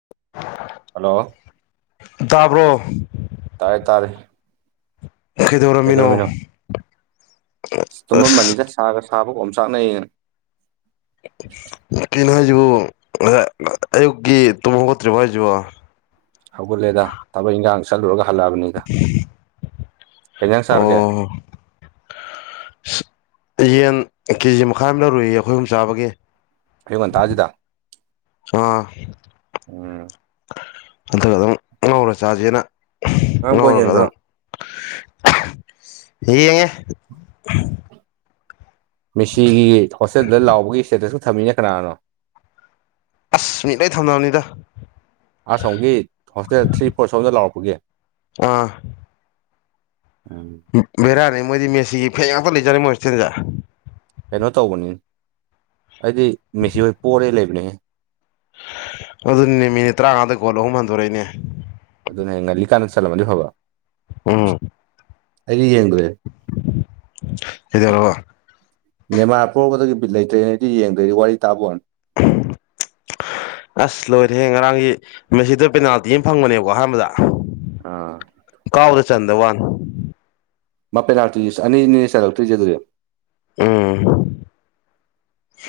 [inaudible] hello ꯇꯥꯕ꯭ꯔꯣ ꯇꯥꯔꯦ ꯇꯥꯔꯦ ꯀꯩꯗꯧꯔꯝꯃꯤꯅꯣ ꯀꯩꯗꯔꯃꯤꯅꯣ ꯑ ꯑꯁ ꯇꯨꯝꯃꯝꯕꯅꯤꯗ ꯁꯥꯒ ꯁꯥꯕꯒꯝ ꯆꯥꯛꯅꯩꯌꯦꯩꯅ ꯀꯩꯅ ꯍꯥꯏꯖꯤꯕꯨ ꯑꯌꯨꯛꯀꯤ ꯇꯨꯝ ꯍꯧꯠꯇ꯭ꯔꯤꯕꯣ ꯍꯥꯏꯖꯕꯨ ꯍꯧꯒꯠꯂꯦꯗ ꯊꯕꯛ ꯏꯪꯈꯥꯡ ꯆꯠꯂꯨꯔꯒ ꯍꯜꯂꯛꯑꯕꯅꯤꯗ ꯀꯩꯩꯅꯪ ꯆꯥꯔꯒꯦ ꯑꯣ ꯌꯦꯟ ꯀꯦꯖꯤ ꯃꯈꯥꯏ ꯑꯃ ꯂꯧꯔꯨꯏꯌꯦ ꯑꯩꯈꯣꯏ ꯑꯨꯝ ꯆꯥꯕꯒꯤ ꯑꯩꯡꯉꯟ ꯇꯥꯁꯤꯗ ꯑꯥ ꯎꯝ ꯑꯗꯨꯒ ꯑꯗꯨꯝ ꯉꯧꯔ ꯆꯥꯁꯤꯦꯅ ꯉꯔꯥꯡ ꯕꯣꯜ ꯉꯧꯔꯒ ꯌꯦꯡꯗ꯭ꯔꯣ ꯑꯗꯨꯝ ꯌꯦꯡꯉꯦ ꯃꯤꯁꯤꯒꯤ ꯍꯣꯁꯇꯦꯜꯗ ꯂꯥꯎꯕꯒꯤ ꯁ꯭ꯇꯦꯇꯁꯁꯨ ꯊꯝꯃꯤꯅꯦ ꯀꯅꯥꯅꯣ ꯑꯁ ꯃꯤꯠꯂꯩ ꯊꯝꯅꯕꯅꯤꯗ ꯑꯁꯣꯝꯒꯤ ꯍꯣꯁꯇꯦꯜ ꯊ꯭ꯔꯤ ꯐꯣꯔ ꯁꯣꯝꯗ ꯂꯥꯎꯔꯛꯄꯒꯤ ꯑꯥ ꯎꯝ ꯕꯦꯔꯥꯅꯤ ꯃꯣꯏꯗꯤ ꯃꯦꯁꯤꯒꯤ ꯐ‌ꯦꯟ ꯉꯥꯛꯇ ꯂꯩꯖꯥꯠꯅꯤ ꯃꯣꯏ ꯍꯣꯇꯦꯜꯗ ꯀꯩꯅꯣ ꯇꯧꯕꯅꯤ ꯑꯩꯗꯤ ꯃꯤꯁꯤꯍꯣꯏ ꯄꯣꯔꯦꯅ ꯂꯩꯕꯅꯤꯍ‌ꯦ ꯑꯗꯨꯅꯦꯃꯤ ꯃꯤꯅꯤꯠ ꯇꯔꯥꯃꯉꯥꯗ ꯒꯣꯜ ꯑꯍꯨꯝ ꯍꯟꯗꯣꯔꯛꯏꯅꯦ ꯑꯗꯨꯅ‌ꯦ ꯉꯜꯂꯤꯀꯥꯟꯗ ꯆꯠꯂꯝꯃꯅꯤ ꯐꯕꯥ ꯑꯩꯗꯤ ꯌꯦꯡꯗ꯭ꯔꯦ ꯏꯗꯔꯔꯕ [unintelligible] ꯅꯦꯃꯥꯔ ꯄꯣꯔꯛꯄꯗꯒꯤ ꯕꯤꯠ ꯂꯩꯇ꯭ꯔꯦꯅ ꯑꯩꯗꯤ ꯌꯦꯡꯗ꯭ꯔꯦ ꯋꯥꯔꯤ ꯇꯥꯕ ꯋꯥꯅꯤ ꯑꯁ ꯂꯣꯏꯔꯦꯍꯦ ꯉꯔꯥꯡꯒꯤ ꯃꯁꯤꯗꯨ ꯄꯦꯅꯥꯜꯇꯤ ꯑꯃ ꯐꯪꯕꯅꯦꯕꯀꯣ ꯑꯍꯥꯟꯕꯗ ꯑꯥ ꯀꯥꯎꯕꯗ ꯆꯟꯗ ꯋꯥꯅꯤ ꯃꯥ ꯄꯦꯅꯥꯜꯜꯇꯤ ꯑꯅꯤꯅ‌ꯦ ꯆꯜꯔꯛꯇꯔꯤꯖ‌ꯦ ꯑꯗꯨꯗꯤ ꯎꯝ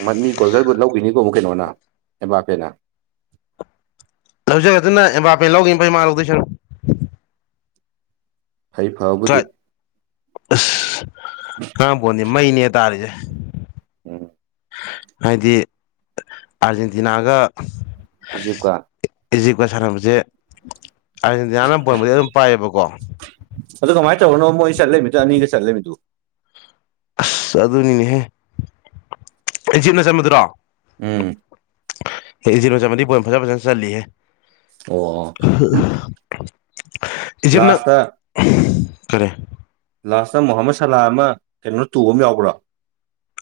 ꯃ ꯃꯤ ꯒꫭꯜꯗꯜ ꯕꯨꯠ ꯂꯧꯒꯤꯅꯤ ꯀ [unintelligible] ꯀꯩꯅꯣꯅ ꯑꯦꯝꯕꯥꯄꯦꯅ ꯂꯧꯖꯔꯒꯖꯅꯨ ꯑꯦꯝꯕꯥꯕꯦ ꯂꯧꯒꯤꯅ ꯂꯧꯒꯤꯕꯅ ꯐꯩ ꯃꯥꯅ ꯂꯧꯗꯣꯏꯁꯔꯨꯛ ꯐꯩ ꯐꯕꯨꯗꯤ ꯀꯥꯏ ꯑꯁ ꯉꯔꯥꯡꯕꯣꯟꯗꯤ ꯃꯩꯅꯦꯍ‌ꯦ ꯇꯥꯔꯤꯁꯦ ꯎꯝ ꯍꯥꯏꯗꯤ ꯑꯥꯔꯖꯦꯟꯇꯤꯅꯥꯒ ꯏꯖꯤꯞꯀ ꯏꯖꯤꯛꯄ ꯁꯥꯟꯅꯕꯁꯦ ꯑꯥꯔꯖꯦꯟꯇꯤꯅꯥꯅ ꯕꫭꯟꯕꯨꯗꯤ ꯑꯗꯨꯝ ꯄꯥꯏꯌꯦꯕꯀꯣ ꯑꯗꯨ ꯀꯃꯥꯏꯅ ꯇꯧꯔꯒꯅꯣ ꯃꯣꯏ ꯆꯠꯂꯃꯤꯗꯨ ꯑꯅꯤꯒ ꯆꯠꯂꯃꯤꯗꯨ ꯑꯁ ꯑꯗꯨꯅꯤꯅꯦꯍꯦ ꯏꯖꯤꯞꯅ ꯆꯟꯕꯗꯨꯔꯣ ꯎꯝ ꯑꯦ ꯏꯖꯤꯞꯅ ꯆꯟꯕꯗꯤ ꯕꯣꯜ ꯐꯖ ꯐꯖꯅ ꯆꯠꯂꯤꯍꯦ ꯑꯣ ꯑꯣ ꯏꯖꯤꯞꯅ ꯂꯥꯁꯇ ꯀꯔꯤ ꯂꯥꯁꯇ ꯃꯣꯍꯥꯃꯠ ꯁꯂꯥ ꯑꯃ ꯀꯩꯅꯣ ꯇꯨꯕ ꯑꯃ ꯌꯥꯎꯕ꯭ꯔꯥ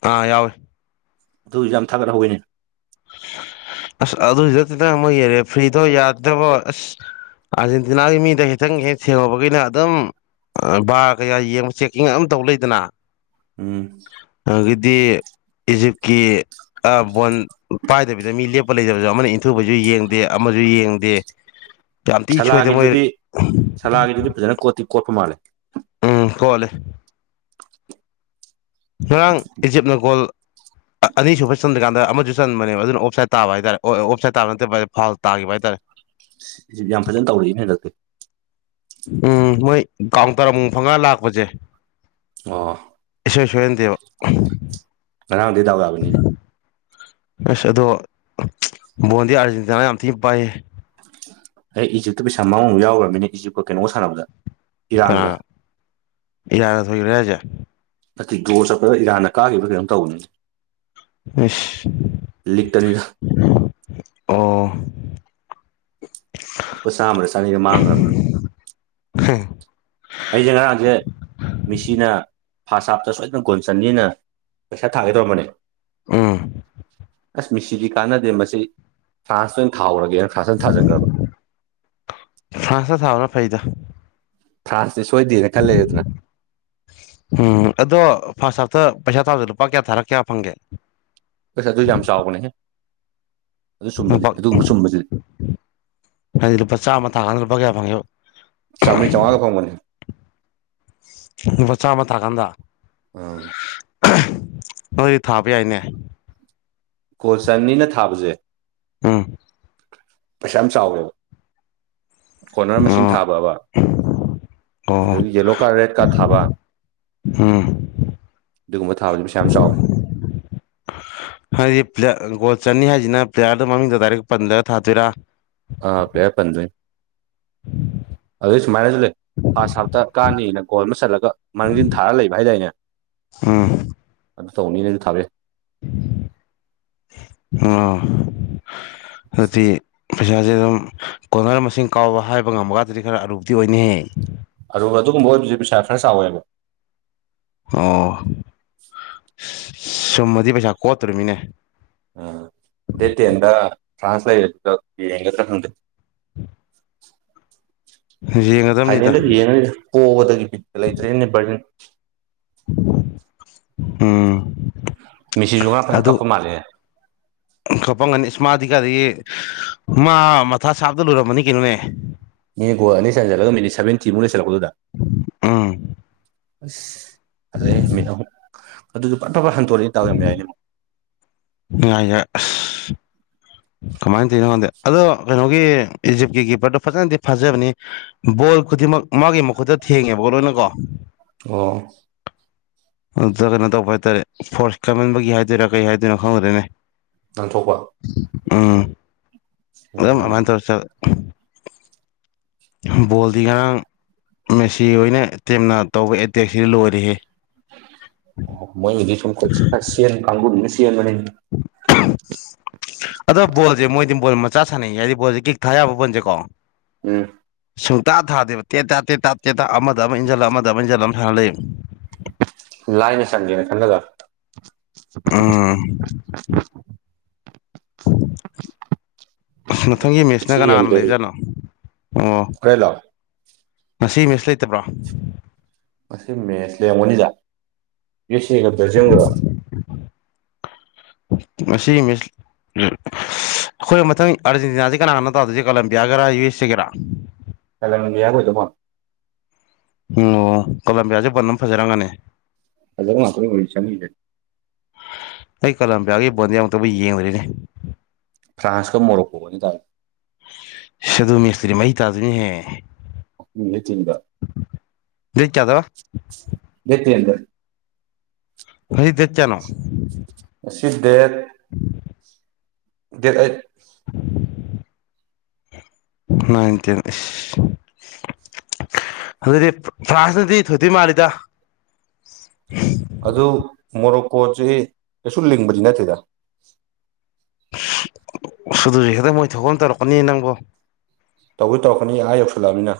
ꯑꯥ ꯌꯥꯎꯋꯤ ꯑꯗꯨꯏꯁꯨ ꯌꯥꯝ ꯊꯥꯒꯠꯍꯧꯋꯤꯅꯦ ꯑꯁ ꯑꯗꯨꯗ ꯈꯤꯇꯪ ꯑꯃꯨꯛ [unintelligible] ꯌꯦꯔꯦ ꯐ꯭ꯔꯤꯗꯣ ꯌꯥꯗꯕ ꯑꯁ ꯑꯥꯔꯖꯦꯟꯇꯤꯅꯥꯒꯤ ꯃꯤꯗ ꯈꯤꯇꯪ ꯍꯦꯛ ꯊꯦꯡꯉꯄꯒꯤꯅ ꯑꯗꯨꯝ ꯕꯥꯔ ꯀꯩꯀꯥ ꯌꯦꯡꯕ ꯆꯦꯛꯀꯤꯡ ꯑꯗꯨꯝ ꯌ‌ꯦꯡ ꯂꯩꯗꯅ ꯎꯝ ꯑꯗꯒꯤꯗꯤ ꯏꯖꯤꯞꯀꯤ ꯑꯥ ꯕꯣꯟ ꯄꯥꯏꯗꯕꯤꯗ ꯃꯤ ꯂꯦꯞ ꯑꯄ ꯂꯩꯇꯕꯁꯨ [unintelligible] ꯑꯃꯅ ꯏꯟꯊꯨꯕꯁꯨ ꯌꯦꯡꯗꯦ ꯑꯃꯁꯨ ꯌꯦꯡꯗꯦ ꯌꯥꯝꯊꯤ ꯁꯣꯏꯗ ꯃꯣꯏ ꯐꯖꯅꯤ [unintelligible] ꯀꫭꯠꯇꯤ ꯀꯣꯠꯄ ꯃꯥꯜꯂꯦ ꯎꯝ ꯀꯣꯠꯂꯦ ꯉꯔꯥꯡ ꯏꯖꯤꯞꯅ ꯒꯣꯜ ꯑꯅꯤꯁꯨꯕ ꯆꯟꯗ꯭ꯔꯀꯥꯟꯗ ꯑꯃꯁꯨ ꯆꯟꯕꯅꯦꯕ ꯑꯗꯨꯅ ꯑꯣꯞꯁꯥꯏꯠ ꯇꯥꯕ ꯍꯥꯏꯇꯥꯔꯦ ꯑꯣꯞ ꯁꯥꯏꯠ ꯇꯥꯕ ꯅꯠꯇꯕ ꯐꫭꯜ ꯇꯥꯈꯤꯕ ꯍꯥꯏꯇꯥꯔꯦ ꯏꯁ ꯌꯥꯝ ꯐꯖꯅ ꯇꯧꯔꯛꯏꯅ‌ꯦ ꯍꯟꯗꯛꯇꯤ ꯎꯝ ꯃꯣꯏ ꯀꯥꯎꯟꯇꯔ ꯑꯃꯨꯛ ꯐꯪꯉꯒ ꯂꯥꯛꯄꯁꯦ ꯑꯣ ꯏꯁꫭꯏ ꯁꯦꯏꯍꯟꯗ‌ꯦꯕ ꯉꯔꯥꯡꯗꯤ ꯗꯥꯎ ꯌꯥꯕꯅꯤꯅꯦ ꯑꯁ ꯑꯗꯣ ꯕꯣꯟꯗꯤ ꯑꯥꯔꯖꯦꯟꯇꯤꯅꯥꯅ ꯌꯥꯝ ꯊꯤꯅ ꯄꯥꯏꯌꯦ ꯑꯩ ꯏꯖꯤꯞꯇꯨ ꯄꯩꯁꯥ ꯃꯑꯣꯅꯕ ꯌꯥꯎꯈ꯭ꯔꯕꯅꯤꯅ ꯏꯖꯤꯞꯀ ꯀꯩꯅꯣ ꯁꯥꯟꯅꯕꯗ ꯏꯔꯥꯟꯒ ꯀꯅꯥꯅ ꯏꯔꯥꯒ ꯊꯣꯛꯈ꯭ꯔꯦꯁꯦ [unintelligible] ꯅꯠꯇꯦ ꯗꯔꫭ ꯆꯠꯄꯗ ꯏꯔꯥꯟꯅ ꯀꯥꯈꯤꯕ ꯀꯩꯅꯣꯝ ꯇꯧꯕꯅꯤꯅꯦ ꯑꯁ ꯂꯤꯛꯇꯅꯤꯗ ꯑꯣ ꯂꯨꯄꯥ ꯆꯥꯝꯃꯗ ꯆꯥꯅꯤꯗ ꯃꯥꯡꯈ꯭ꯔꯕꯅꯤ ꯑꯩꯁꯦ ꯉꯔꯥꯡꯁꯦ ꯃꯤꯁꯤꯅ ꯐꯥꯁꯥꯞꯇ ꯁꯣꯏꯗꯅ ꯒꯨꯣꯟ ꯆꯟꯅꯤꯅ ꯄꯩꯁꯥ ꯊꯥꯒꯗꯧꯔꯝꯕꯅꯦ ꯎꯝ ꯑꯁ ꯃꯤꯁꯤꯗꯤ ꯀꯥꯟꯅꯗꯦ ꯃꯁꯤ ꯐ꯭ꯔꯥꯟꯁꯇ ꯑꯣꯏꯅ ꯊꯥꯎꯔꯒꯦꯅ ꯐ꯭ꯔꯥꯟꯁ ꯑꯣꯏꯅ ꯊꯥꯖꯤꯟꯈ꯭ꯔꯕ ꯐꯁ ꯊꯕꯅ ꯐꯩꯗ ꯊ꯭ꯔꯥꯁꯇꯤ ꯁꯣꯏꯗꯦꯅ ꯈꯜꯂꯦ ꯑꯗꯨꯅ ꯎꯝ ꯑꯗꯣ ꯐꯥꯔꯁ ꯍꯥꯞꯇ ꯄꯩꯁꯥ ꯊꯥꯕꯁꯤꯗ ꯂꯨꯄꯥ ꯀꯌꯥ ꯊꯥꯔꯛ ꯀꯌꯥ ꯐꯪꯒꯦ ꯑꯁ ꯑꯗꯨ ꯌꯥꯝ ꯆꯥꯎꯕꯅꯦꯍꯦ ꯑꯗꯨ ꯆꯨꯝꯕꯗꯤ ꯂꯨꯄꯥ ꯑꯗꯨꯒꯨꯝꯕ ꯆꯨꯝꯕꯁꯤꯗꯤ ꯍꯥꯏꯗꯤ ꯂꯨꯄꯥ ꯆꯥꯝꯃ ꯊꯥꯀꯥꯟꯗ ꯂꯨꯄꯥ ꯀꯌꯥ ꯐꯪꯉꯦꯕ ꯆꯥꯝꯃꯔꯤ ꯆꯥꯝꯃꯉꯥꯒ ꯐꯪꯕꯅꯤ ꯅꯨ ꯆꯥꯃ ꯇꯔꯀꯥꯟꯗ ꯎꯝ ꯅꯣꯏꯗꯤ ꯊꯥꯕ ꯌꯥꯏꯅꯦ ꯀꯣꯜ ꯆꯟꯅꯤꯅ ꯊꯥꯕꯁꯦ ꯎꯝ ꯄꯩꯁꯥ ꯌꯥꯝ ꯆꯥꯎꯋꯦꯕ ꯀꯣꯅꯔ ꯃꯁꯤꯡ ꯑꯣ ꯊꯥꯕꯑꯕ ꯑꯗꯨ ꯑꯣ ꯌꯦꯂꯣ ꯀꯥꯔ ꯔꯦꯠ ꯀꯥꯔ ꯊꯥꯕ ꯎꯝ ꯑꯗꯨꯒꯨꯝꯕ ꯊꯥꯕꯁꯤꯁꯨ ꯄꯩ ꯌꯥꯝ ꯆꯥꯎꯋꯦ ꯍꯥꯏꯗꯤ꯭ꯂ ꯒꯣꯜ ꯆꯠꯅꯤ ꯍꯥꯏꯁꯤꯅ ꯄ꯭ꯂꯦꯌꯥꯔꯗ ꯃꯃꯤꯡꯗ ꯗꯥꯏꯔꯦꯛ ꯄꯟꯗꯒ ꯊꯥꯗꯣꯏꯔꯥ ꯑ ꯀꯦ ꯄꯖꯦ [unintelligible] ꯑꯗꯨꯗ ꯁꯨꯃꯔꯦꯖ ꯂꯩꯦ ꯐꯥꯔꯁ ꯍꯥꯞꯇ ꯀꯥꯅꯤꯅ ꯒꯣꯜ ꯑꯃ ꯆꯠꯂꯒ ꯃꯥꯡꯖꯤꯟ ꯊꯥꯔꯒ ꯂꯩꯕ ꯍꯥꯏꯗꯥꯏꯅꯦ ꯎꯝ ꯇꯧꯅꯤꯅ ꯑꯩꯗꯤ ꯊꯥꯕꯤꯩ ꯑ ꯑꯗꯨꯗꯤ ꯄꯩꯁꯥꯁꯦ ꯑꯗꯨꯝ ꯀꯣꯅꯔ ꯃꯁꯤꯡ ꯀꯥꯎꯕ ꯍꯥꯏꯕ ꯉꯝꯕꯒꯗꯗꯤ ꯈꯔ ꯑꯔꯨꯛꯇꯤ ꯑꯣꯏꯅꯅꯤꯍꯦ ꯑꯗꯨꯒ ꯑꯗꯨꯒꯨꯝꯕ ꯑꯣꯏꯕꯁꯦ ꯄꯩꯁꯥ ꯈꯔ ꯆꯥꯎꯋꯦꯕ ꯑꯣ ꯁꯨꯝꯃꯗꯤ ꯄꯩꯁꯥ ꯀꯣꯠꯇꯣꯃꯤꯅꯦ ꯑꯦꯇꯦꯟ ꯐ꯭ꯔꯥꯟꯁ ꯂꯥꯏꯠꯇꯣ ꯌꯦꯡ ꯎꯝ ꯐꯥꯏꯅꯦꯜꯗ ꯌꯦꯡꯉꯅꯤꯗ ꯀꯣꯕꯗꯒꯤ ꯄꯤꯠꯇ ꯂꯩꯇ꯭ꯔꯦꯅꯦ ꯕꯔꯂꯤꯟ ꯎꯝ ꯃꯤꯁꯤꯁꯨ ꯉꯔꯥꯡ ꯐ ꯌꯥꯝ ꯑꯗꯨ ꯀꯞꯄ ꯃꯥꯜꯂꯦ ꯈꯣꯄꯝꯒꯅꯤ ꯏꯁꯃꯥꯔꯠ ꯀꯤꯀꯥꯗꯒꯤ ꯃꯥ ꯃꯊꯥ ꯁꯥꯞꯇ ꯂꯣꯏꯔꯃꯅꯤ ꯀꯩꯅꯣꯅꯦ ꯃꯤ ꯣ ꯑꯅꯤꯩ ꯆꯟꯖꯠꯂꯒ ꯃꯤꯠꯅꯤ ꯁꯚꯦꯟꯇꯤ ꯃꯣꯂꯦ ꯆꯠꯂꯀꯗꯗ ꯎꯝ ꯑꯁ ꯑꯗꯩ ꯃꯤꯠ ꯑꯍꯨꯝ ꯑꯗꯨꯁꯨ ꯐꯠ ꯐꯕꯠ ꯍꯟꯗꯣꯔꯛꯏ ꯇꯥꯔꯝ ꯌꯥ ꯍꯥꯏꯏꯅꯤ ꯅꯨꯡꯉꯥꯏꯌꯦꯛ ꯀꯃꯥꯏꯅ ꯇꯧꯅꯣ ꯈꯪꯗꯦ ꯑꯗꯣ ꯀꯩꯅꯣꯒꯤ ꯏꯖꯤꯞꯀꯤ ꯀꯤꯞꯄꯔꯗꯣ ꯐꯖꯅꯗꯤ ꯐꯥꯖꯕꯅꯤ ꯕꯣꯜ ꯈꯨꯗꯤꯡꯃꯛ ꯃꯥꯒꯤ ꯃꯈꯨꯠꯇ ꯊꯦꯡꯉꯦꯕꯀ ꯂꯣꯏꯅꯀꯣ ꯑꯣ [unintelligible] ꯑꯗꯨꯗ ꯀꯩꯅꯣ ꯇꯧꯕ ꯍꯥꯏꯇꯥꯔꯦ ꯐꯣꯔꯁ ꯀꯃꯟꯕꯒꯤ ꯍꯥꯏꯗꯣꯏꯔꯥ ꯀꯩ ꯍꯥꯏꯗꯣꯏꯅꯣ ꯈꯪꯉꯗ꯭ꯔꯦꯅꯦ ꯉꯥꯡꯊꯣꯛꯄ ꯎꯝ ꯑꯗꯨ ꯎꯝ ꯃꯥꯏꯠꯇꯁ ꯕꯣꯜꯗꯤ ꯉꯔꯥꯡ ꯃꯦꯁꯤ ꯑꯣꯏꯅ ꯇꯤꯦꯝꯅ ꯇꯧꯕ ꯑꯦꯇꯦꯛꯁꯤ ꯂꯣꯏꯔꯤꯍꯦ ꯃꯣꯏ ꯁꯦꯟ ꯀꯥꯡꯪꯨꯔ ꯁꯤꯟ ꯃ [unintelligible] ꯑꯗꯣ ꯕꯣꯜꯖꯦ ꯃꯣꯏꯗꯤ ꯕꯣꯜ ꯃꯆꯥ ꯁꯥꯟꯅꯩꯌꯦ ꯍꯥꯏꯗꯤ ꯕꯣꯜꯁꯦ ꯀꯤꯛ ꯊꯥ ꯌꯥꯕ ꯕꯣꯜꯖꯦꯀꯣ ꯎꯝ ꯁꯨꯡꯇꯥ ꯊꯥꯗꯦꯕ ꯇꯦꯠ ꯇꯥ ꯇꯦꯠ ꯇ ꯇꯦꯠ ꯇ ꯑꯃꯗ ꯑꯃ ꯏꯟꯖꯜ ꯑꯃꯗ ꯑꯃ ꯏꯟꯁꯤꯜ ꯑꯃ ꯁꯥꯟꯅ ꯂꯩꯌꯦꯕ ꯂꯥꯏꯅ ꯆꯟꯒꯦꯅꯥ ꯈꯜꯂꯒ ꯎꯝ ꯃꯊꯪꯒꯤ ꯕꯤꯠꯁꯨ ꯃꯦꯁꯅ ꯀꯅꯥ ꯀꯅ ꯂꯩꯕꯖꯥꯠꯅꯣ ꯑꯣ ꯍꯣꯔꯦꯜꯂꯣ ꯉꯁꯤ ꯃꯦꯁ ꯂꯩꯇꯕ꯭ꯔꯣ ꯉꯁꯤ ꯃꯦꯁ ꯂꯡꯉꯅꯤꯗ ꯌ ꯁꯤ ꯑꯦꯒꯇ ꯌꯦꯡꯈꯨꯔꯣ ꯉꯥꯁꯤ ꯃꯦꯁ ꯎ ꯑꯩꯈꯣꯏ ꯃꯊꯪ ꯑꯥꯔꯖꯦꯟꯇꯤꯅꯥꯁꯤ ꯀꯅꯥꯒꯅꯣ ꯇꯥꯗꯣꯏꯁꯦ ꯀꯂꯝꯕꯤꯌꯥꯒꯔꯥ ꯌꯨ ꯑꯦꯁ ꯑꯦꯒꯥꯔꯥ ꯀꯂꯝꯕꯤꯌꯥ ꯑꯣꯏꯗꯧ ꯃꯥꯜꯂꯦ ꯑꯣ ꯑꯣ ꯀꯂꯝꯕꯤꯌꯥꯁꯦ ꯕꯣꯜ ꯑꯗꯨꯝ ꯐꯖꯔꯥꯔꯝꯒꯅꯤ ꯐꯥꯖꯕ ꯉꯥꯛꯇꯅꯤ ꯀꯩꯅꯣ ꯍꯧꯖꯤꯛ ꯆꯪꯉꯤꯁꯦ ꯑꯩ ꯀꯂꯝꯕꯤꯌꯥꯒꯤ ꯕꯣꯟꯗꯤ ꯑꯝꯇꯕꯨ ꯌꯦꯡꯗ꯭ꯔꯤꯅꯦ ꯐ꯭ꯔꯥꯟꯁꯀ ꯃꯣꯔꯣꯀꯣꯒꯥꯅꯦ ꯇꯥꯗꯨꯏ ꯑꯁ ꯑꯗꯨ ꯃꯦꯁꯇꯨꯗꯤ ꯃꯩ ꯇꯥꯗꯨꯏꯅꯦꯍꯦ ꯃꯤꯌꯦꯛ ꯇꯤꯟꯒ ꯗꯦꯠ ꯀꯌꯥꯗꯕ ꯗꯦꯠ ꯇꯦꯟꯗ ꯉꯥꯁꯤ ꯗꯦꯠ ꯀꯌꯥꯅꯣ ꯉꯥꯁꯤ date date eight nine ten ꯑꯁ ꯑꯗꯨꯗꯤ ꯐ꯭ꯔꯥꯟꯁꯅꯗꯤ ꯊꯣꯏꯗꯤ ꯃꯥꯜꯂꯤꯗ ꯑꯗꯨ ꯃꯣꯔꯣꯛꯀꯣꯁꯦ ꯀꯩꯁꯨ ꯂꯤꯡꯕꯗꯤ ꯅꯠꯇꯦꯗ ꯑꯁ ꯑꯗꯨꯅꯤꯅꯦ ꯃꯣꯏ ꯊꯣꯛꯄ ꯑꯗꯨꯝ ꯇꯧꯔꯛꯀꯅꯤꯅꯦ ꯅꯪꯕꯣ ꯇꯧꯁꯨ ꯇꯧꯔꯛꯀꯅꯤꯌꯦ ꯑꯥ ꯌꯧꯁꯤꯜꯂꯛꯑꯃꯤꯅ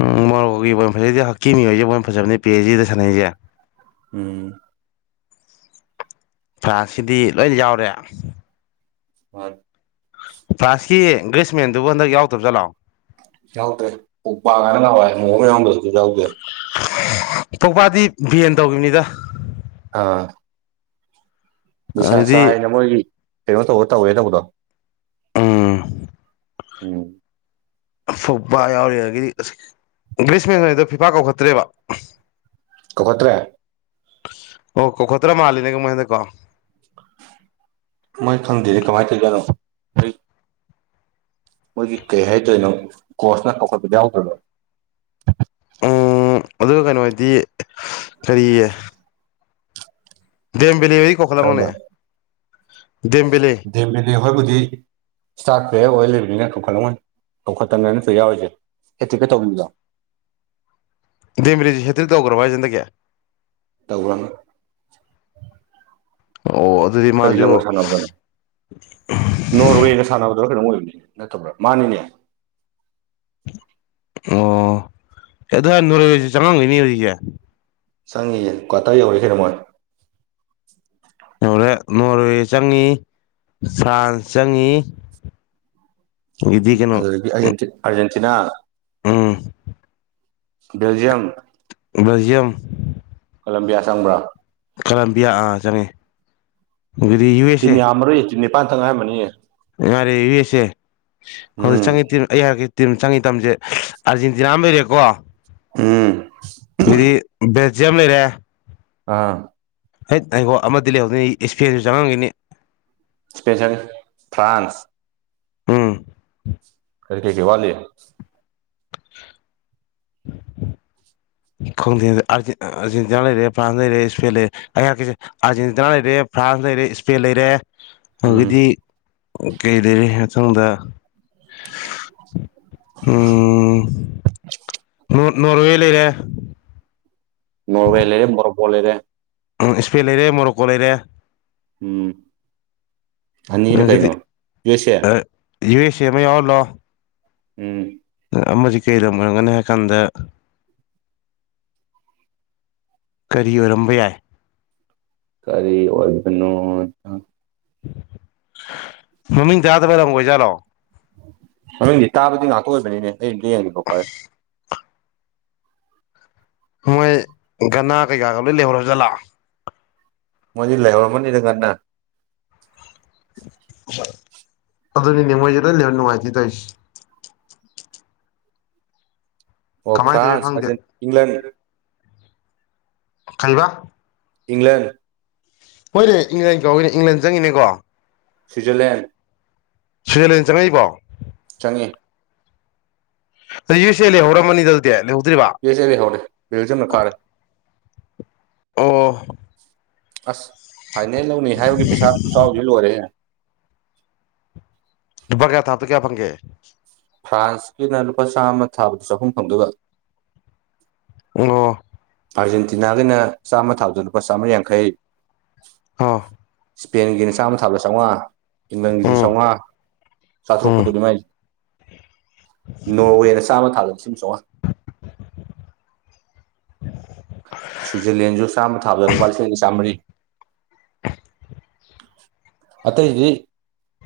ꯎꯝ ꯃꯣꯔꯣꯛꯀꯣꯒꯤ ꯕꯣꯜ ꯐꯖꯩꯁꯦ ꯍꯛꯀꯤꯃꯤ ꯍꯣꯏꯁꯦ ꯕꯣꯜ ꯐꯖꯕꯅꯦ ꯄꯤ ꯑꯦꯁ ꯖꯤꯗ ꯁꯥꯟꯅꯩꯁꯦ ꯎꯝ ꯐ꯭ꯔꯥꯟꯁꯀꯤꯗꯤ ꯂꯣꯏ ꯌꯥꯎꯔꯦ ꯃꯥꯟꯅꯤ ꯐ꯭ꯔꯥꯟꯁꯀꯤ ꯒ꯭ꯔꯦꯁꯃꯦꯟꯗꯨꯕꯨ ꯍꯟꯗꯛ ꯌꯥꯎꯗꯕ ꯖꯥꯠꯂꯣ ꯌꯥꯎꯗ꯭ꯔꯦ ꯄꯣꯛꯕ ꯀꯥꯏꯅ ꯅꯍꯥꯟꯋꯥꯏ ꯅꯣꯡ ꯑꯃ ꯌꯥꯎꯔꯝꯕꯗꯨꯁꯨ ꯌꯥꯎꯗꯦ ꯄꯣꯛꯄꯥꯗꯤ ꯕꯦꯟ ꯇꯧꯈꯤꯕꯅꯤꯗ ꯑꯥ ꯅꯤꯁꯥ ꯑꯗꯨꯗꯤ ꯆꯥꯏꯅ ꯃꯣꯏꯒꯤ ꯀꯩꯅꯣ ꯇꯧꯋꯦ ꯇꯧꯋꯦ ꯇꯧꯕꯗꯣ ꯎꯝ ꯎꯝ ꯄꯣꯛꯕ ꯌꯥꯎꯔꯤ ꯑꯗꯒꯤꯗꯤ ꯑꯁ ꯒ꯭ꯔꯤꯁꯃꯦꯟꯒꯥꯏꯗꯣ ꯐꯤꯐꯥ ꯀꯧꯈꯠꯇ꯭ꯔꯦꯕ ꯀꯧꯈꯠꯇ꯭ꯔꯦ ꯑꯣ ꯀꯧꯈꯠꯇ꯭ꯔ ꯃꯥꯜꯂꯤꯅꯦ ꯃꯣꯏ ꯍꯟꯗꯛ ꯀꯣ ꯃꯣꯏ ꯈꯪꯗꯦꯅꯦ ꯀꯃꯥꯏꯅ ꯇꯧꯔꯤꯖꯥꯠꯅꯣ ꯃꯣꯏꯒꯤ ꯀꯩ ꯍꯥꯏꯗꯣꯏꯅꯣ ꯀꯣꯁꯅ ꯀꯧꯈꯠꯄ ꯌꯥꯎꯗ꯭ꯔꯕ ꯎꯝ ꯑꯗꯨꯒ ꯀꯩꯅꯣ ꯍꯥꯏꯗꯤ ꯀꯔꯤꯌꯦ ꯗꯦꯝꯕꯦꯂꯦ ꯍꯩ ꯗꯤ ꯀꯔꯝꯕ ꯀꯧꯈꯠꯂꯝꯒꯅꯤ ꯗꯦꯝꯕꯦꯂꯦ ꯗꯦꯝꯕꯦꯂꯦ ꯍꯣꯏꯕꯨꯗꯤ ꯏꯁꯇꯥꯔ ꯄ꯭ꯂꯦꯌꯔ ꯑꯣꯏ ꯂꯩꯕꯅꯤꯅ ꯀꯧꯈꯠꯂꯝꯒꯅꯤ ꯀꯧꯈꯠꯇ ꯅꯠꯇ꯭ꯔꯣ ꯌꯥꯎꯔꯤꯁꯦ ꯍꯦꯠ ꯇ꯭ꯔꯤꯛ ꯀꯥꯛ ꯇꯧꯈꯤꯕꯗꯣ ꯗꯦꯝꯕꯦꯂꯦꯁꯤ ꯍꯦꯠꯇ꯭ꯔꯤꯛ ꯇꯧꯈ꯭ꯔꯕꯣ ꯍꯟꯗꯛꯀꯤ ꯇꯧꯒ꯭ꯔꯥꯝꯅꯦ ꯑꯣ ꯑꯗꯨꯗꯤ ꯀꯔꯤ ꯂꯝꯒ ꯃꯥꯁꯨ ꯁꯥꯟꯅꯕꯗꯅꯣ ꯅꯣꯔꯋꯦꯒ ꯁꯥꯟꯅꯕꯗꯔꯣ ꯀꯩꯅꯣ ꯑꯣꯏꯕꯅꯤꯅꯦ ꯅꯠꯇꯕ꯭ꯔꯣ ꯃꯥꯅꯤꯅꯦ ꯑꯣ ꯑꯦ ꯑꯗꯨ ꯍꯥꯟ ꯅꯣꯔꯣꯏꯁ ꯆꯪꯉꯝꯒꯣꯏꯅꯤ ꯍꯧꯖꯤꯛꯁꯦ ꯆꯪꯉꯌꯦ ꯀ꯭ꯋꯥꯇꯔ ꯌꯧꯔꯁꯤꯅ ꯃꯣꯏ ꯅꯣꯔꯋꯦ ꯆꯪꯉꯤ ꯐ꯭ꯔꯥꯟꯁ ꯆꯪꯉꯤ ꯏꯗꯤ ꯀꯅꯣ ꯑꯔꯖꯦꯟꯇꯤꯅꯥ ꯎꯝ ꯕꯦꯜꯖꯤꯌꯝ ꯕꯦꯜꯖꯤꯌꯝ ꯀꯂꯝꯕꯤꯌꯥ ꯆꯪꯕ꯭ꯔꯥ ꯀꯂꯝꯕꯤꯌꯥ ꯑꯥ ꯆꯪꯉꯦ ꯇꯤꯝ ꯌꯥꯝꯃꯔꯨꯏ ꯇꯤꯝ ꯅꯤꯄꯥꯟ ꯊꯪ ꯉꯥꯏꯔꯝꯕꯅꯤꯌꯦ ꯉꯔꯦ ꯌꯨ ꯑꯦꯁꯦ ꯍꯧꯖꯤꯛ ꯎꯝ ꯆꯪꯉꯤ ꯑꯩ ꯍꯥꯏꯥꯛꯀꯤ ꯇꯤꯝ ꯆꯪꯉꯤ ꯇꯝꯁꯦ ꯑꯥꯔꯖꯦꯟꯇꯤꯅꯥ ꯑꯃ ꯂꯩꯔꯦꯀꯣ ꯎꯝ ꯑꯗꯨꯗꯩ ꯕꯦꯜꯖꯤꯌꯝ ꯂꯩꯔꯦ ꯑꯥ ꯍ ꯑꯩꯈꯣ ꯑꯃꯗꯤ ꯂꯩꯍꯧꯗꯅꯤ ꯏꯁꯄꯦꯟꯁꯨ ꯆꯪꯉꯟꯈꯤꯅꯤ ꯏꯁꯄꯦꯟ ꯆꯪꯏ ꯐ꯭ꯔꯥꯟꯁ ꯎꯝ ꯀꯔꯤ ꯀꯦꯔꯤ ꯋꯥꯠꯂꯤ [unintelligible] ꯈꯪꯗꯦ ꯑꯔꯖꯦꯟꯇꯤꯅꯥ ꯂꯩꯔꯦ ꯐ꯭ꯔꯥꯟꯁ ꯂꯩꯔꯦ ꯏꯁꯄꯦꯟ ꯂꯩꯔꯦ ꯑꯩ ꯍꯥꯏꯔꯛ ꯀꯦꯁꯦ ꯑꯥꯔꯖꯦꯟꯇꯤꯅꯥ ꯂꯩꯔꯦ ꯐ꯭ꯔꯥꯟꯁ ꯂꯩꯔꯦ ꯏꯁꯄꯦꯟ ꯂꯩꯔꯦ ꯎꯝ ꯑꯗꯨꯗꯒꯤꯗꯤ ꯀꯩ ꯂꯩꯔꯤ ꯃꯊꯪꯗ ꯎꯝ ꯅꯣꯔꯋꯦ ꯂꯩꯔꯦ ꯅꯣꯔꯋꯦ ꯂꯩꯔꯦ ꯃꯣꯔꯣꯄꯣ ꯂꯩꯔꯦ ꯏꯁꯄꯦꯟ ꯂꯩꯔꯦ ꯃꯣꯔꯣꯛꯀꯣ ꯂꯩꯔꯦ ꯎꯝ ꯑꯅꯤꯅ ꯑꯗꯒꯤꯗꯤ ꯀꯩꯅꯣ ꯌꯨ ꯑꯦꯁ ꯑꯦ ꯌꯨ ꯑꯦꯁ ꯑꯦ ꯑꯃ ꯌꯥꯎꯜꯂꯣ ꯎꯝ ꯑꯃꯗꯤ ꯀꯔꯤ ꯂꯝ ꯑꯣꯏꯔꯝꯒꯅꯤ ꯍꯥꯏ ꯀꯥꯟꯗ ꯀꯔꯤ ꯑꯣꯏꯔꯝꯕ ꯌꯥꯏ ꯀꯔꯤ ꯑꯣꯏꯕꯅꯣ ꯃꯃꯤꯡ ꯆꯥꯗꯕ ꯂꯝꯒꯣꯏꯖꯥꯠꯂꯣ ꯃꯃꯤꯡꯗꯤ ꯇꯥꯕꯗꯤ ꯉꯥꯛꯇ ꯑꯣꯏꯕꯅꯤꯅꯦ ꯑꯩ ꯑꯝꯇꯥ ꯌꯦꯡꯒꯦꯀꯣ ꯄꯥꯏꯌꯣ ꯃꯣꯏ ꯒꯅꯥ ꯀꯩꯀꯥꯒ ꯂꯣꯏ ꯂꯩꯍꯧꯔꯖꯥꯠꯂꯥ ꯃꯣꯏꯗꯤ ꯂꯩꯍꯧꯔꯝꯃꯅꯤꯗ ꯉꯟꯅ ꯑꯗꯨꯅꯤꯅꯦ ꯃꯣꯏꯖꯦ ꯂꯣꯏ ꯂꯩꯍꯧꯔꯦ ꯅꯨꯉꯥꯏꯍꯦ ꯇꯧꯔꯤꯁꯦ ꯑꯣ ꯀꯃꯥꯏꯅ ꯇꯧꯔꯤꯅꯣ ꯐ꯭ꯔꯥꯟꯁ ꯈꯪꯗꯦ ꯑꯦꯟ ꯏꯪꯂꯦꯟ ꯈꯜꯕ ꯏꯪꯂꯦꯟ ꯍꯣꯏꯅꯦ ꯏꯪꯂꯦꯟ ꯀꯧꯏꯅꯦ ꯏꯪꯂꯦꯟ ꯆꯪꯉꯤꯅꯦ ꯀꯣ ꯁꯋꯤꯠꯍꯔꯂꯦꯟ ꯁꯋꯤꯠꯖꯔꯂꯦꯟ ꯆꯪꯉꯛꯏꯕꯣ ꯆꯪꯉꯦ ꯑꯗꯨ ꯌꯨ ꯑꯦꯁ ꯑꯦ ꯂꯩꯍꯧꯔꯝꯃꯅꯤꯗ ꯑꯗꯨꯗꯤ ꯂꯩꯍꯧꯗ꯭ꯔꯤꯕ ꯌꯨ ꯑꯦꯁ ꯑꯦ ꯂꯩꯍꯧꯔꯦ ꯕꯦꯜꯖꯤꯌꯝꯅ ꯀꯥꯔꯦ ꯑꯣ ꯑꯁ ꯐꯥꯏꯅꯦꯜ ꯂꯧꯅꯤ ꯍꯥꯏꯕꯒꯤ ꯄꯩꯁꯥ ꯈꯠꯆꯥꯖꯤ ꯂꯣꯏꯔꯦꯖꯦ ꯂꯨꯄꯥ ꯀꯌꯥ ꯊꯥꯞꯇ ꯀꯌꯥ ꯐꯪꯒꯦ ꯐ꯭ꯔꯥꯟꯁꯀꯤꯅ ꯂꯨꯄꯥ ꯆꯥꯝꯃ ꯊꯥꯕꯗ ꯆꯥꯍꯨꯝ ꯐꯪꯗꯣꯏꯕ ꯑꯣ ꯑꯥꯔꯖꯦꯟꯇꯤꯅꯥꯒꯤꯅ ꯆꯥꯝꯃ ꯊꯥꯗ ꯂꯨꯄꯥ ꯆꯥꯝꯃ ꯌꯥꯡꯈꯩ ꯑꯣꯥ ꯏꯁꯄꯦꯟꯒꯤ ꯆꯥꯝꯃ ꯊꯥꯕ ꯆꯥꯝꯃꯉꯥ ꯏꯤꯡꯒꯪꯒꯤꯁꯨ ꯎꯝ ꯆꯥꯝꯃꯉꯥ ꯎꯝ ꯆꯥꯇ꯭ꯔꯨꯛꯀꯗꯣꯅꯤ ꯃꯥꯏꯁꯦ ꯅꯣꯋꯦꯅ ꯆꯥꯝꯃ ꯊꯥꯗ ꯁꯤ ꯆꯣꯡꯉꯥ ꯁ꯭ꯋꯤꯖꯔꯂꯦꯟꯁꯨ ꯆꯥꯝꯃ ꯊꯥꯕꯗ ꯂꯨꯄꯥ ꯂꯤꯁꯤꯡꯒ ꯆꯥꯝꯃꯔꯤ [inaudible] ꯑꯇꯩ ꯏꯗꯤ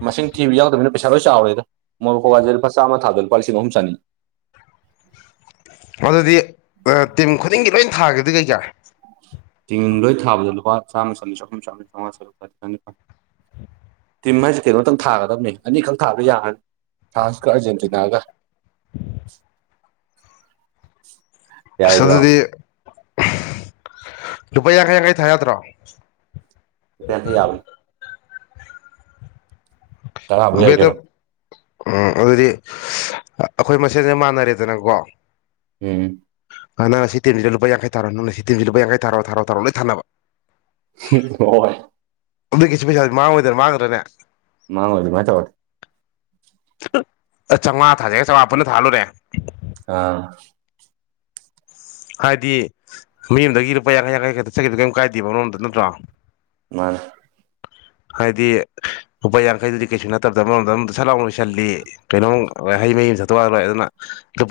ꯃꯁꯤꯡ ꯊꯤꯕ ꯌꯥꯎꯗꯕꯅꯤ ꯄꯩꯁꯥ ꯂꯣꯏ ꯆꯥꯎꯔꯦꯗ ꯃꯣꯔꯣꯛꯀꯋꯥꯁꯦ ꯂꯨꯄꯥ ꯆꯥꯝꯃ ꯊꯥꯗ ꯂꯨꯄꯥ ꯂꯤꯁꯤꯡ ꯑꯍꯨꯝ ꯆꯅꯤ ꯑꯗꯨꯗꯤ ꯇꯤꯝ ꯈꯨꯗꯤꯡꯒꯤ ꯂꯣꯏ ꯊꯥꯒꯗꯤ ꯀꯩ ꯀꯥꯔꯦ ꯆꯦꯡ ꯂꯣꯏ ꯊꯕꯗ ꯂꯨꯄꯥ ꯆꯥꯝꯃ ꯆꯍꯨꯝ ꯆꯥꯝ ꯆꯥꯝꯃꯉꯥꯨꯛ ꯇꯤꯝ ꯍꯥꯏꯁꯦ ꯀꯩꯅꯣꯝꯇꯪ ꯊꯥꯒꯗꯕꯅꯤ ꯑꯅꯤꯈꯛ ꯊꯥꯕ ꯌꯥꯔꯅꯤ ꯐꯥꯟꯁ ꯑꯔꯖꯦꯟꯇꯤꯅꯥꯒ ꯎꯝ ꯑꯁ ꯌꯥꯔꯣꯏꯗ꯭ꯔꯣ ꯑꯗꯨꯗꯤ ꯂꯨꯄꯥ ꯌꯥꯡꯈꯩ ꯌꯥꯡꯈꯩ ꯊꯥ ꯌꯥꯗ꯭ꯔꯣ ꯇ ꯊ ꯇꯔꯥꯕꯨ ꯌꯥꯏ ꯕꯦꯗ ꯀꯩꯅꯣ ꯎꯝ ꯑꯗꯨꯗꯤ ꯑꯩꯈꯣꯏ ꯃꯁꯦꯟꯁꯦ ꯃꯥꯟꯅꯔꯦꯗꯅꯀꯣ ꯎꯝ ꯑ ꯅꯪ ꯁꯤ ꯇꯝꯁꯤ ꯂꯨ ꯌꯥꯈꯩ ꯊꯔꯣ ꯅꯪ ꯁꯤ ꯇꯤꯁꯤ ꯂꯨ ꯌꯥꯡꯈꯩ ꯊꯔꯣ ꯊꯔꯣ ꯇꯔꯣ ꯂꯣꯏ ꯊꯥꯟꯅꯕ ꯍꯣꯏ ꯑꯛꯀꯤꯁꯤ ꯄꯩꯁꯥꯗꯤ ꯃꯥꯡꯉꯗꯅ ꯃꯥꯡꯈ꯭ꯔꯅꯦ ꯃꯥꯉ ꯃꯥ ꯆꯧ ꯆꯥꯝꯃꯉꯥ ꯊꯥꯖꯒꯦ ꯆꯥꯃꯉꯥ ꯄꯨꯟꯅ ꯊꯥꯜꯂꯨꯔꯦ ꯑꯥ ꯍꯥꯏꯗꯤ ꯃꯌꯨꯝꯗꯒꯤ ꯂꯨꯄꯥ ꯌꯥꯡꯈꯩ ꯌꯥꯡꯈꯩ ꯈꯛꯇ ꯆꯠꯈꯤꯕꯗꯨꯣ ꯀꯩꯝ ꯀꯥꯏꯗꯦꯕ ꯅꯣꯝꯇ ꯅꯠꯇ꯭ꯔꯣ ꯃꯥꯅꯦ ꯍꯥꯏꯗꯤ ꯂꯨꯄꯥ ꯌꯥꯡꯈꯩꯗꯨꯗꯤ ꯀꯩꯁꯨ ꯅꯠꯇꯕꯗ ꯑꯃꯔꯣꯝꯗ ꯑꯃꯝ ꯁ ꯂꯥꯎ ꯂꯣꯏꯁꯤꯜꯂꯤ ꯀꯩꯅꯣꯝ ꯍꯩ ꯃꯍꯨꯝ ꯆꯠꯇꯣꯛ ꯋꯥꯂꯣꯏ ꯑꯗꯨꯅ